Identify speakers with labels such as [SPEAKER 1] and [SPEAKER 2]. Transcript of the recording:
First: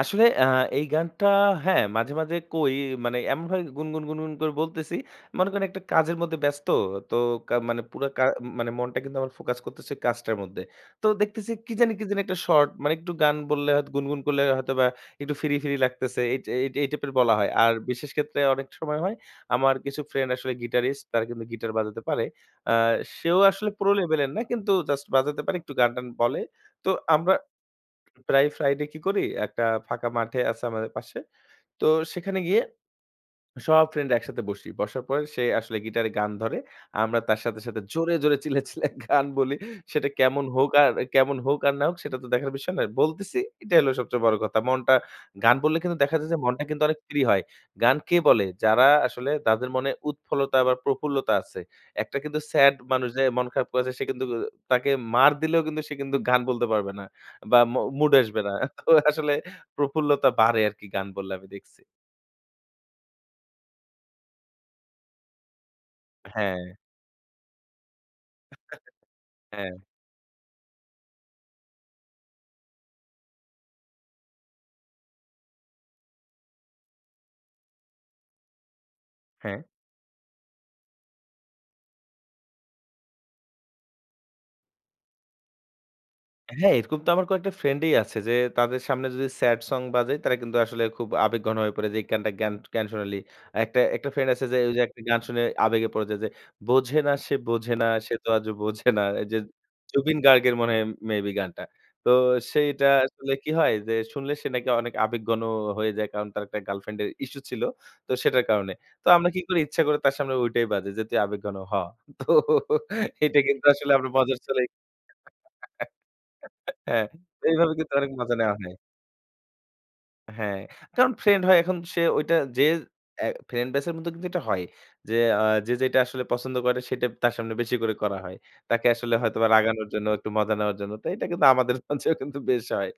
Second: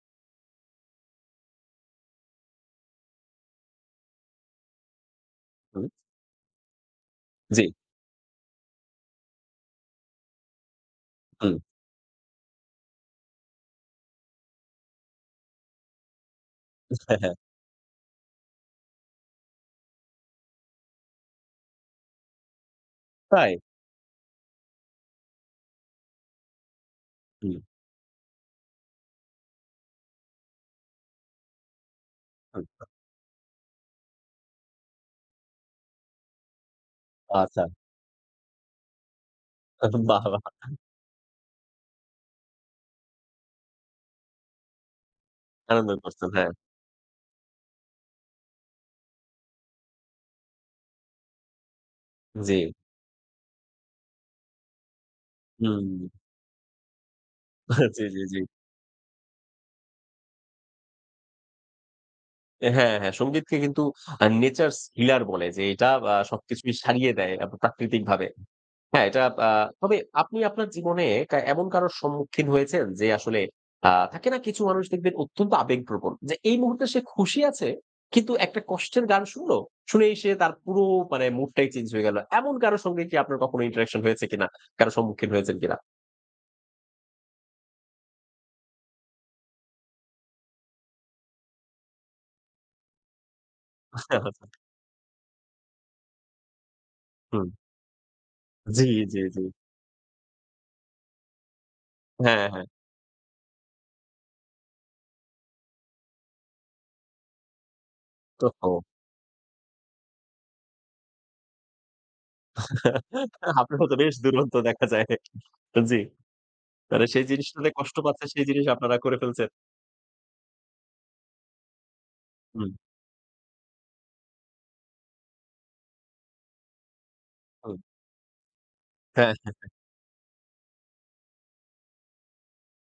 [SPEAKER 1] আসলে অ্যা এই গানটা হ্যাঁ মাঝে, মাঝে কই, মানে এমনভাবে গুনগুন, গুনগুন করে বলতেছি। মনে করেন একটা
[SPEAKER 2] হুম।
[SPEAKER 1] কাজের মধ্যে ব্যস্ত। তো কা
[SPEAKER 2] জ্বী।
[SPEAKER 1] মানে পুরো কা মানে ম মনটা কিন্তু আমার ফোকাস করতেছে কাজটার মধ্যে। তো দেখতেছি
[SPEAKER 2] হুম।
[SPEAKER 1] কি জানি কি জানি একটা শর্ট, মানে একটু গান বললে হয়তো গুনগুন করলে হয়তো বা একটু ফ্রি, ফ্রি লাগতেছে। এই টাই এই টাইপের
[SPEAKER 2] হ্যাঁ, হ্যাঁ।
[SPEAKER 1] বলা হয়। আর বিশেষ ক্ষেত্রে অনেক সময় হয়। আমার কিছু ফ্রেন্ড আসলে গিটারিস্ট। তারা কিন্তু গিটার বাজাতে পারে। আ সেও
[SPEAKER 2] তাই?
[SPEAKER 1] আসলে প্রো লেভেলের না, কিন্তু জাস্ট বাজাতে পারে একটু গান-টান বলে। তো, আমরা
[SPEAKER 2] হুম।
[SPEAKER 1] প্রায় ফ্রাইডে কি করি? একটা ফাঁকা মাঠে আছে আমাদের পাশে। তো সেখানে গিয়ে
[SPEAKER 2] আচ্ছা।
[SPEAKER 1] সব ফ্রেন্ডরা একসাথে বসি। বসার পর সে আসলে গিটারে গান ধরে। আমরা তার সাথে,
[SPEAKER 2] আচ্ছা।
[SPEAKER 1] সাথে জোরে, জোরে চিল্লাইয়া, চিল্লাইয়া গান বলি।
[SPEAKER 2] [unintelligible]
[SPEAKER 1] সেটা
[SPEAKER 2] বাহ!
[SPEAKER 1] কেমন হোক
[SPEAKER 2] বাহ!
[SPEAKER 1] আর কেমন হোক আর না হোক সেটা তো দেখার বিষয় নয়। বলতেছি এটাই হলো সবচেয়ে বড় কথা। মনটা, গান বললে
[SPEAKER 2] আনন্দ
[SPEAKER 1] কিন্তু দেখা
[SPEAKER 2] করতেন,
[SPEAKER 1] যায় যে,
[SPEAKER 2] হ্যাঁ।
[SPEAKER 1] মনটা কিন্তু অনেক ফ্রি হয়। গান কে বলে? যারা আসলে তাদের মনে উৎফলতা বা প্রফুল্লতা আছে। একটা কিন্তু
[SPEAKER 2] জ্বী।
[SPEAKER 1] স্যাড মানুষ যে মন খারাপ করেছে, সে কিন্তু অ তাকে মার দিলেও কিন্তু সে
[SPEAKER 2] হুম।
[SPEAKER 1] কিন্তু গান বলতে পারবে না। বা মু
[SPEAKER 2] জ্বী,
[SPEAKER 1] মুড
[SPEAKER 2] জ্বী, জ্বী।
[SPEAKER 1] আসবে না। তো আসলে প্রফুল্লতা বাড়ে আরকি গান বললে আমি দেখছি।
[SPEAKER 2] এ হ্যাঁ, হ্যাঁ। সঙ্গীতকে কিন্তু নেচারস হিলার বলে যে, আ এটা
[SPEAKER 1] হ্যাঁ।
[SPEAKER 2] সবকিছুকেই সারিয়ে দেয় আব প্রাকৃতিকভাবে। হ্যাঁ, এটা আ
[SPEAKER 1] হ্যাঁ।
[SPEAKER 2] তবে আপনি আপনার জীবনে কা এমন কারোর সম্মুখীন হয়েছেন? যে আসলে আ থাকে না? কিছু মানুষ দেখবেন অত্যন্ত আবেগপ্রবণ। যে এই মুহূর্তে সে খুশি আছে, কিন্তু একটা কষ্টের গান শুনল।
[SPEAKER 1] হ্যাঁ।
[SPEAKER 2] শুনেই সে তার পুরো মানে মুডটাই চেঞ্জ হয়ে গেল। এমন কারো সঙ্গে কি আপনার কখনো ইন্টারেকশন হয়েছে কিনা? কারো সম্মুখীন হয়েছেন কিনা?
[SPEAKER 1] হ্যাঁ, এরকম তো আমার কয়েকটা ফ্রেন্ড ই আছে, যে তাদের সামনে যদি স্যাড সং বাজাই, তারা কিন্তু আসলে খুব আবেগ ঘন হয়ে পড়ে। যে এই গানটা কেন, কেন শোনালি? একটা, একটা ফ্রেন্ড আছে
[SPEAKER 2] আচ্ছা।
[SPEAKER 1] যে, ওই যে একটা গান শুনে আবেগে পড়ে যায় যে, বোঝে না সে
[SPEAKER 2] হুম।
[SPEAKER 1] বোঝে না, সে তো আজও
[SPEAKER 2] জ্বী,
[SPEAKER 1] বোঝে না।
[SPEAKER 2] জ্বী,
[SPEAKER 1] এই যে
[SPEAKER 2] জ্বী।
[SPEAKER 1] জুবিন গার্গের মনে হয় মে বি গানটা। তো
[SPEAKER 2] হ্যাঁ, হ্যাঁ।
[SPEAKER 1] সেইটা আসলে কি হয় যে শুনলে সে নাকি অনেক আবেগঘন হয়ে যায়, কারণ তার একটা গার্লফ্রেন্ডের ইশ্যু ছিল। তো সেটার
[SPEAKER 2] তো
[SPEAKER 1] কারণে।
[SPEAKER 2] হো।
[SPEAKER 1] তো আমরা কি করি, ইচ্ছা করে তার সামনে ঐটাই বাজাই যে, তুই আবেগঘন হ। তো এটা কিন্তু আসলে
[SPEAKER 2] আপনারাতো
[SPEAKER 1] আমরা
[SPEAKER 2] বেশ
[SPEAKER 1] মজার
[SPEAKER 2] দুরন্ত
[SPEAKER 1] ছলে
[SPEAKER 2] দেখা যায়। জ্বি। তাহলে
[SPEAKER 1] হ্যাঁ,
[SPEAKER 2] সেই জিনিসটাতে
[SPEAKER 1] এইভাবে কিন্তু
[SPEAKER 2] কষ্ট
[SPEAKER 1] অনেক
[SPEAKER 2] পাচ্ছে
[SPEAKER 1] মজা
[SPEAKER 2] সেই
[SPEAKER 1] নেয়া
[SPEAKER 2] জিনিস
[SPEAKER 1] হয়।
[SPEAKER 2] আপনারা করে ফেলছেন।
[SPEAKER 1] হ্যাঁ, কারণ ফ্রেন্ড হয় এখন সে ওইটা যে
[SPEAKER 2] হুম।
[SPEAKER 1] অ্যা ফ্রেন্ড ব্যাচের মধ্যে কিন্তু এটা হয়ই। যে আ যে যেটা আসলে পছন্দ করে, সেটা তার সামনে বেশি
[SPEAKER 2] হুম।
[SPEAKER 1] করে করা হয়। তাকে আসলে
[SPEAKER 2] হ্যাঁ,
[SPEAKER 1] হয়তোবা
[SPEAKER 2] হ্যাঁ।
[SPEAKER 1] রাগানোর জন্য একটু মজা নেওয়ার জন্য। তো এটা কিন্তু আমাদের মাঝেও কিন্তু বেশ হয়।